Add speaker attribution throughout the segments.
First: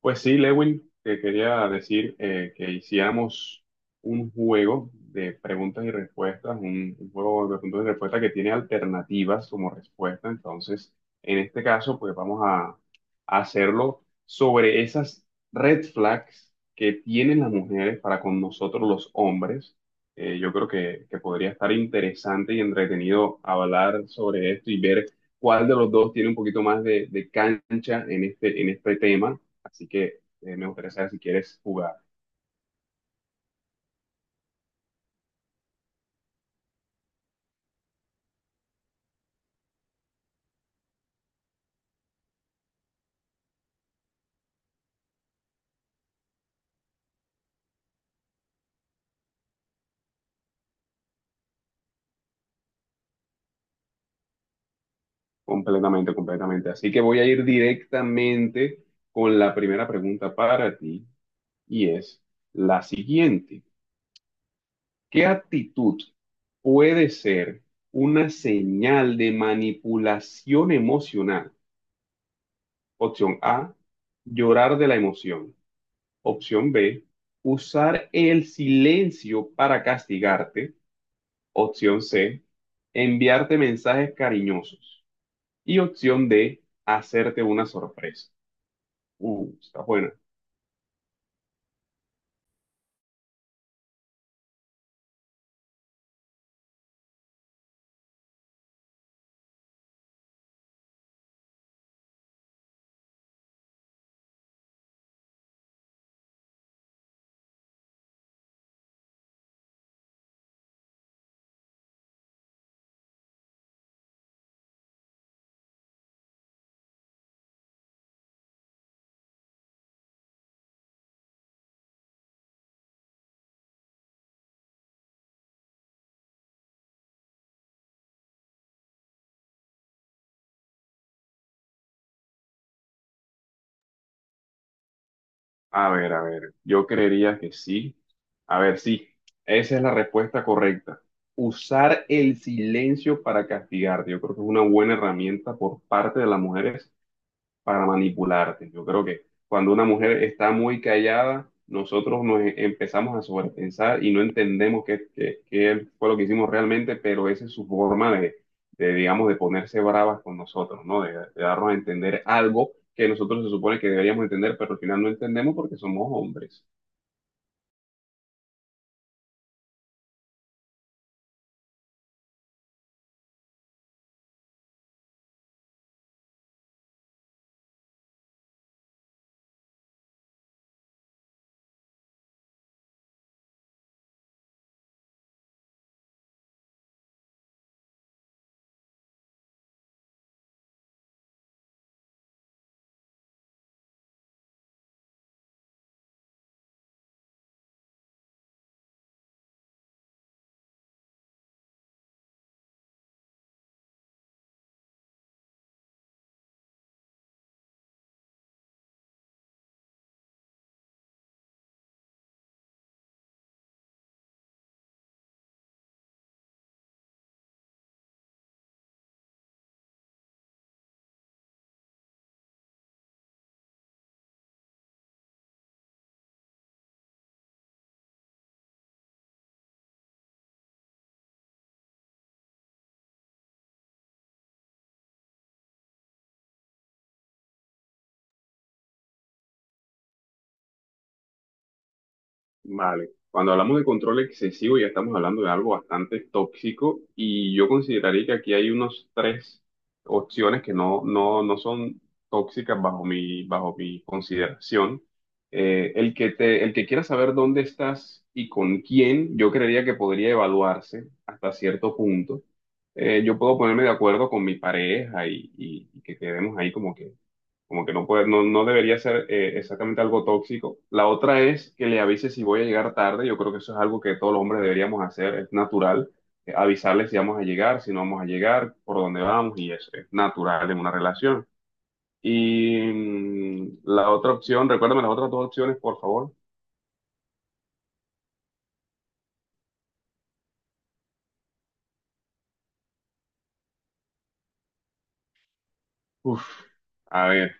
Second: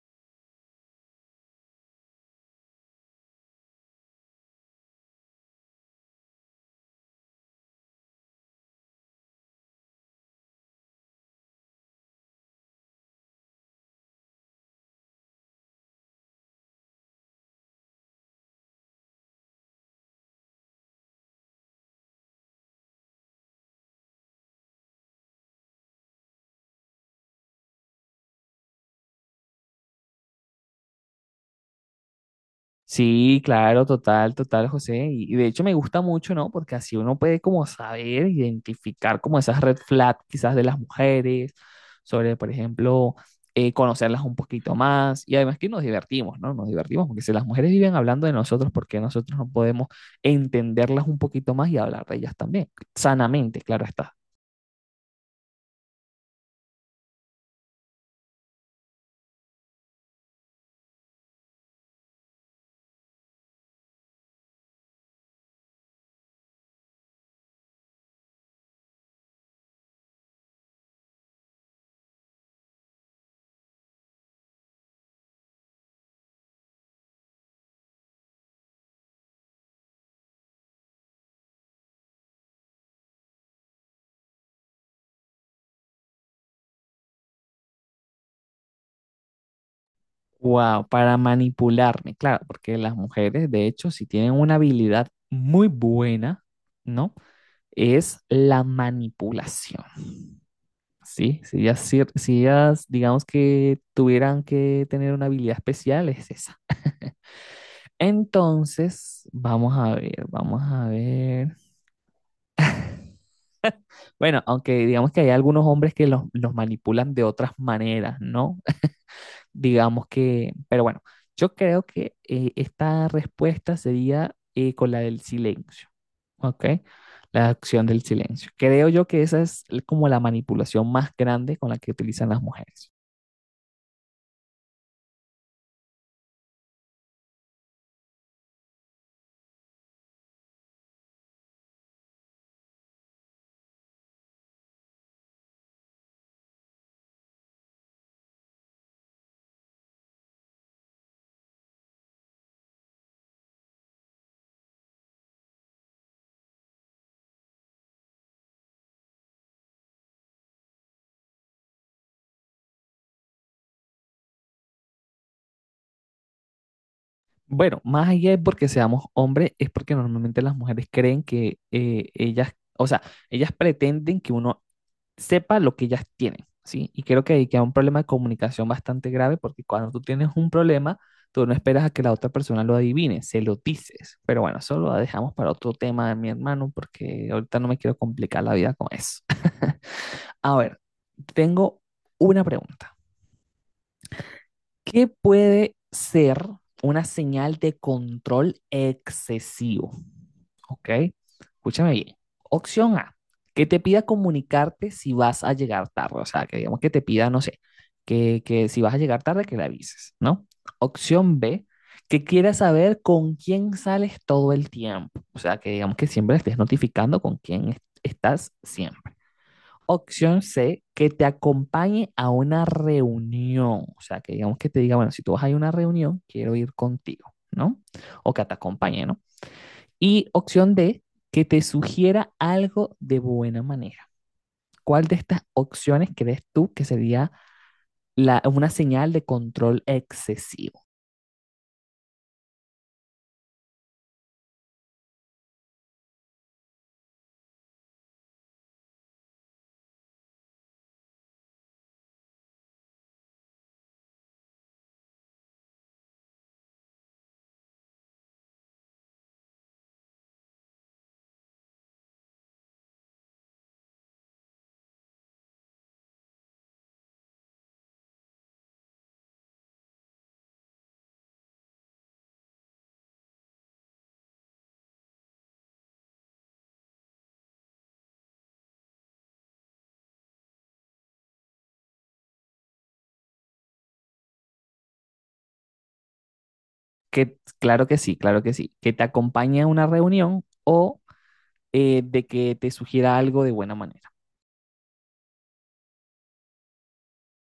Speaker 1: Pues sí, Lewin, te quería decir que hiciéramos un juego de preguntas y respuestas, un juego de preguntas y respuestas que tiene alternativas como respuesta. Entonces, en este caso, pues vamos a hacerlo sobre esas red flags que tienen las mujeres para con nosotros los hombres. Yo creo que podría estar interesante y entretenido hablar sobre esto y ver cuál de los dos tiene un poquito más de cancha en este tema. Así que me gustaría saber si quieres jugar.
Speaker 2: Sí, claro, total, total, José. Y de hecho me gusta mucho, ¿no? Porque así uno puede como saber, identificar como esas red flags quizás de las mujeres, sobre, por ejemplo, conocerlas un poquito más. Y además que nos divertimos, ¿no? Nos divertimos, porque si las mujeres viven hablando de nosotros, ¿por qué nosotros no podemos entenderlas un poquito más y hablar de ellas también? Sanamente, claro está.
Speaker 1: Completamente, completamente. Así que voy a ir directamente con la primera pregunta para ti y es la siguiente. ¿Qué actitud puede ser una señal de manipulación emocional? Opción A, llorar de la emoción. Opción B, usar el silencio para castigarte. Opción C, enviarte mensajes cariñosos. Y opción D, hacerte una sorpresa. Está buena.
Speaker 2: Wow, para manipularme, claro, porque las mujeres, de hecho, si tienen una habilidad muy buena, ¿no? Es la manipulación, ¿sí? Si ellas, digamos que tuvieran que tener una habilidad especial, es esa. Entonces, vamos a ver, vamos a ver. Bueno, aunque digamos que hay algunos hombres que los manipulan de otras maneras, ¿no? Digamos que, pero bueno, yo creo que esta respuesta sería con la del silencio, ¿ok? La acción del silencio. Creo yo que esa es como la manipulación más grande con la que utilizan las mujeres.
Speaker 1: A ver, yo creería que sí. A ver, sí, esa es la respuesta correcta. Usar el silencio para castigarte. Yo creo que es una buena herramienta por parte de las mujeres para manipularte. Yo creo que cuando una mujer está muy callada, nosotros empezamos a sobrepensar y no entendemos qué fue lo que hicimos realmente, pero esa es su forma digamos, de ponerse bravas con nosotros, ¿no? De darnos a entender algo que nosotros se supone que deberíamos entender, pero al final no entendemos porque somos hombres.
Speaker 2: Bueno, más allá de porque seamos hombres, es porque normalmente las mujeres creen que ellas, o sea, ellas pretenden que uno sepa lo que ellas tienen, ¿sí? Y creo que ahí queda un problema de comunicación bastante grave porque cuando tú tienes un problema, tú no esperas a que la otra persona lo adivine, se lo dices. Pero bueno, eso lo dejamos para otro tema, mi hermano, porque ahorita no me quiero complicar la vida con eso. A ver, tengo una pregunta. ¿Qué puede ser una señal de control excesivo? Ok, escúchame bien. Opción A, que te pida comunicarte si vas a llegar tarde, o sea, que digamos que te pida, no sé, que si vas a llegar tarde, que le avises, ¿no? Opción B, que quiera saber con quién sales todo el tiempo, o sea, que digamos que siempre estés notificando con quién estás siempre. Opción C, que te acompañe a una reunión, o sea, que digamos que te diga, bueno, si tú vas a ir a una reunión, quiero ir contigo, ¿no? O que te acompañe, ¿no? Y opción D, que te sugiera algo de buena manera. ¿Cuál de estas opciones crees tú que sería la, una señal de control excesivo?
Speaker 1: Vale, cuando hablamos de control excesivo ya estamos hablando de algo bastante tóxico y yo consideraría que aquí hay unos tres opciones que no son tóxicas bajo mi consideración. El que quiera saber dónde estás y con quién, yo creería que podría evaluarse hasta cierto punto. Yo puedo ponerme de acuerdo con mi pareja y que quedemos ahí como que no puede, no debería ser exactamente algo tóxico. La otra es que le avise si voy a llegar tarde. Yo creo que eso es algo que todos los hombres deberíamos hacer. Es natural, avisarle si vamos a llegar, si no vamos a llegar, por dónde vamos, y eso es natural en una relación. Y la otra opción, recuérdame las otras dos opciones, por favor.
Speaker 2: Que, claro que sí, claro que sí. Que te acompañe a una reunión o de que te sugiera algo de buena manera.
Speaker 1: Uf, a ver.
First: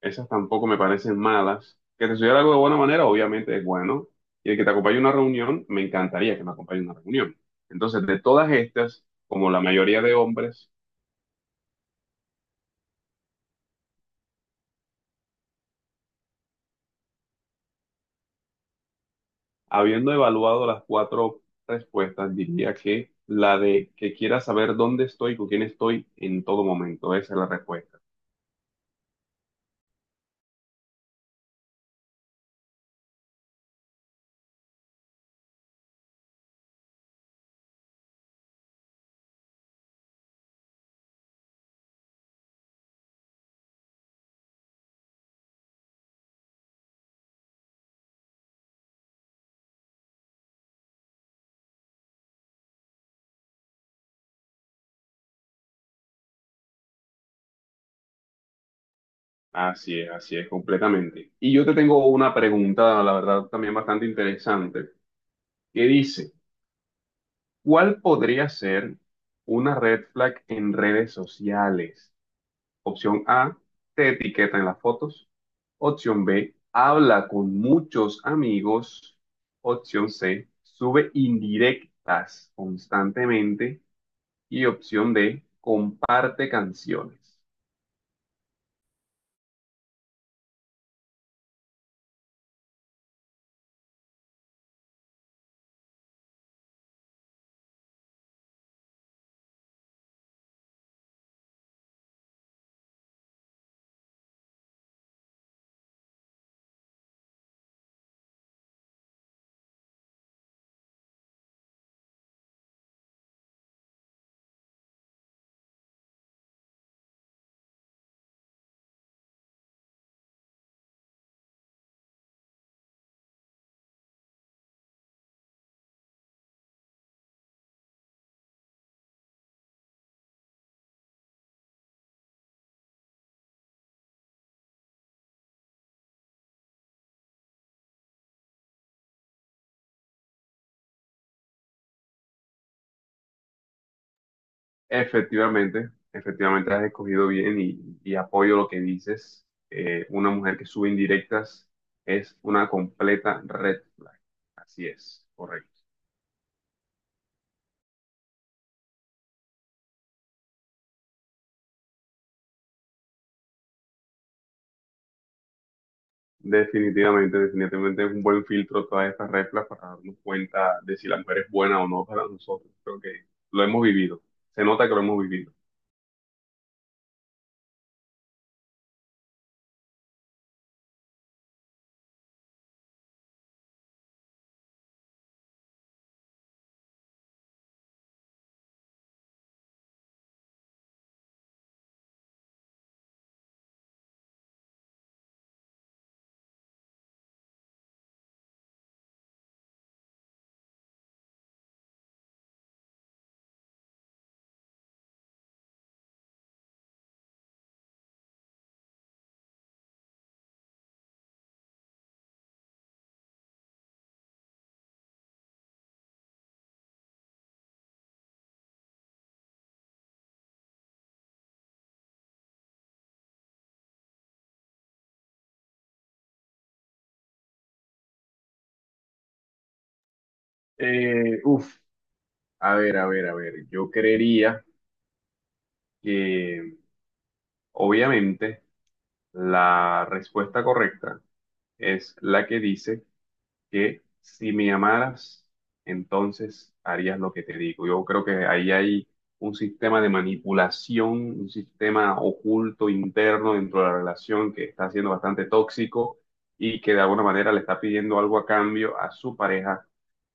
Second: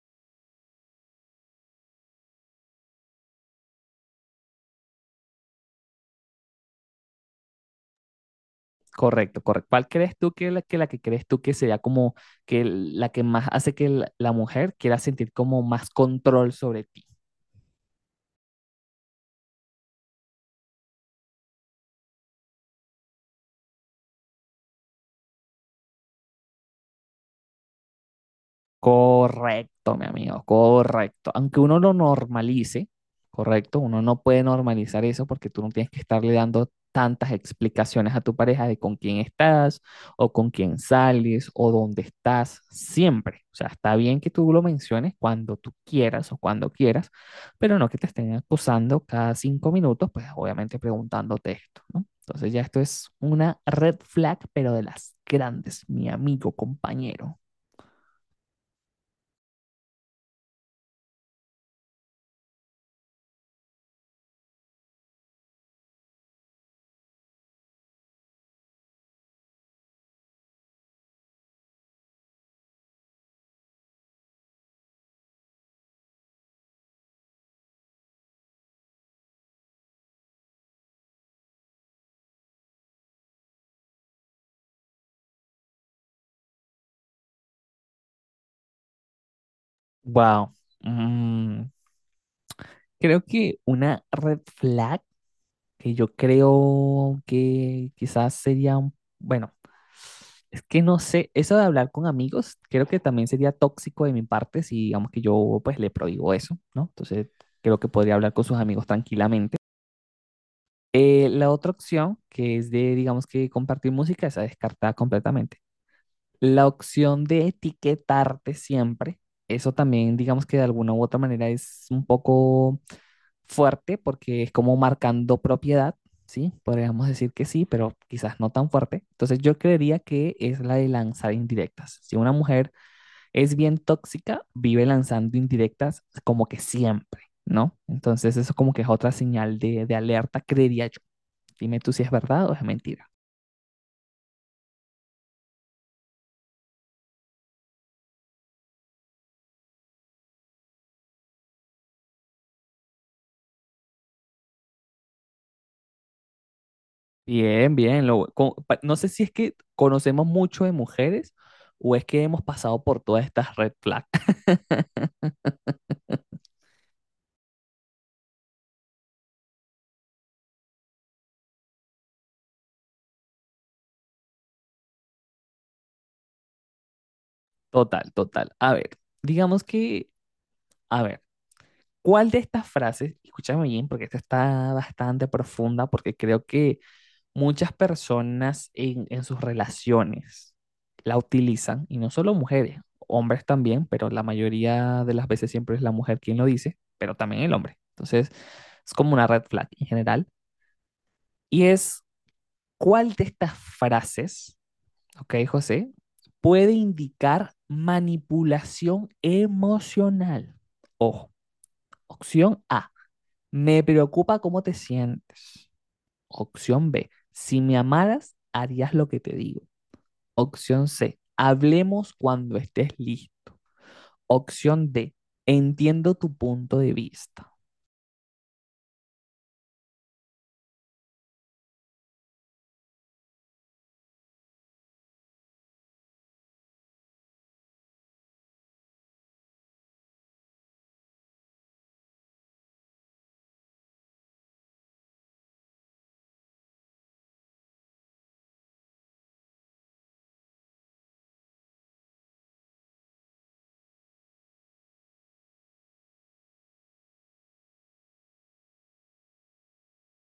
Speaker 1: Esas tampoco me parecen malas. Que te sugiera algo de buena manera, obviamente es bueno. Y el que te acompañe a una reunión, me encantaría que me acompañe a una reunión. Entonces, de todas estas,
Speaker 2: Correcto,
Speaker 1: como la
Speaker 2: correcto. ¿Cuál
Speaker 1: mayoría de
Speaker 2: crees tú que la
Speaker 1: hombres,
Speaker 2: que, la que crees tú que sería como que la que más hace que la mujer quiera sentir como más control sobre ti?
Speaker 1: habiendo evaluado las cuatro respuestas, diría que la de que quiera saber dónde estoy, con quién estoy en todo momento. Esa es la respuesta.
Speaker 2: Correcto, mi amigo, correcto. Aunque uno lo normalice, correcto, uno no puede normalizar eso porque tú no tienes que estarle dando tantas explicaciones a tu pareja de con quién estás o con quién sales o dónde estás siempre. O sea, está bien que tú lo menciones cuando tú quieras o cuando quieras, pero no que te estén acusando cada 5 minutos, pues obviamente preguntándote esto, ¿no? Entonces ya esto es una red flag, pero de las grandes, mi amigo, compañero.
Speaker 1: Así es, completamente. Y yo te tengo una pregunta, la verdad, también bastante interesante, que dice... ¿Cuál podría ser una red flag en redes sociales? Opción A, te etiqueta en las fotos. Opción B, habla con muchos amigos. Opción C, sube indirectas constantemente. Y opción D, comparte canciones.
Speaker 2: Wow. Mm, creo que una red flag que yo creo que quizás sería un, bueno, es que no sé, eso de hablar con amigos, creo que también sería tóxico de mi parte si digamos que yo pues le prohíbo eso, ¿no? Entonces creo que podría hablar con sus amigos tranquilamente. La otra opción, que es de, digamos que compartir música, esa descartada completamente. La opción de etiquetarte siempre, eso también, digamos que de alguna u otra manera es un poco fuerte porque es como marcando propiedad, ¿sí? Podríamos decir que sí, pero quizás no tan fuerte. Entonces yo creería que es la de lanzar indirectas. Si una mujer es bien tóxica, vive lanzando indirectas como que siempre, ¿no? Entonces eso como que es otra señal de alerta, creería yo. Dime tú si es verdad o es mentira.
Speaker 1: Efectivamente, efectivamente has escogido bien y apoyo lo que dices. Una mujer que sube indirectas es una completa red flag. Así es, correcto.
Speaker 2: Bien, bien. No sé si es que conocemos mucho de mujeres o es que hemos pasado por todas estas red flags.
Speaker 1: Definitivamente, definitivamente es un buen filtro todas estas reglas para darnos cuenta de si la mujer es buena o no para nosotros. Creo que lo hemos vivido. Se nota que lo hemos vivido.
Speaker 2: Total, total. A ver, digamos que, a ver, ¿cuál de estas frases, escúchame bien, porque esta está bastante profunda, porque creo que muchas personas en sus relaciones la utilizan, y no solo mujeres, hombres también, pero la mayoría de las veces siempre es la mujer quien lo dice, pero también el hombre. Entonces, es como una red flag en general. Y es, ¿cuál de estas frases, ok, José, puede indicar manipulación emocional? Ojo, opción A, me preocupa cómo te sientes. Opción B, si me amaras, harías lo que te digo. Opción C, hablemos cuando estés listo. Opción D, entiendo tu punto de vista.
Speaker 1: Uf, a ver, a ver, a ver. Yo creería que obviamente la respuesta correcta es la que dice que si me amaras, entonces harías lo que te digo. Yo creo que ahí hay un sistema de manipulación, un sistema oculto interno dentro de la relación que está siendo bastante tóxico y que de alguna manera le está pidiendo algo a cambio a su pareja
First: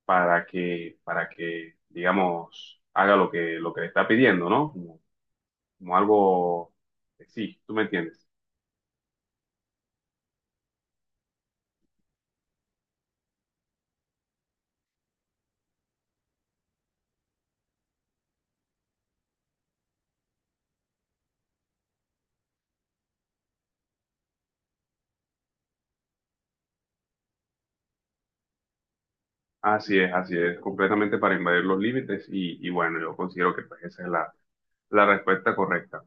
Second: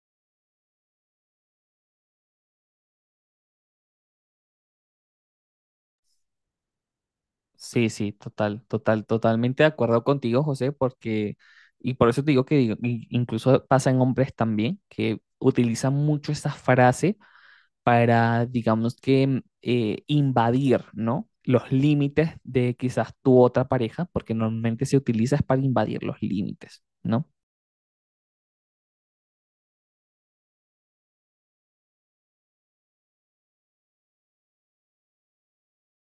Speaker 1: digamos, haga lo que le está pidiendo, ¿no? Como, como algo, sí, tú me
Speaker 2: Sí, sí,
Speaker 1: entiendes.
Speaker 2: total, total, totalmente de acuerdo contigo, José, porque, y por eso te digo que digo, incluso pasa en hombres también, que utilizan mucho esa frase para, digamos que, invadir, ¿no? Los límites de quizás tu otra pareja, porque normalmente se utiliza es para invadir los límites, ¿no?
Speaker 1: Así es, completamente para invadir los límites y bueno, yo considero que pues, esa es la respuesta correcta.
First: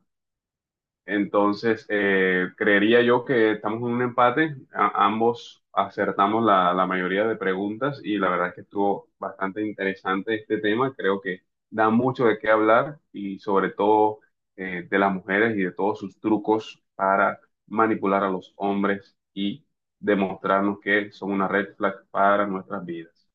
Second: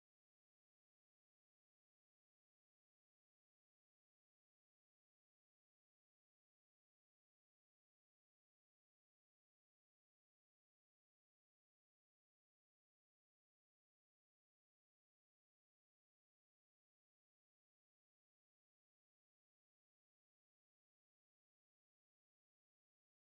Speaker 1: Entonces, creería yo que estamos en un empate. Ambos acertamos la mayoría de preguntas y la verdad es que estuvo bastante interesante este tema. Creo que da mucho de qué hablar y sobre todo, de las mujeres y de todos sus trucos para manipular a los hombres y demostrarnos que son una red flag para nuestras vidas.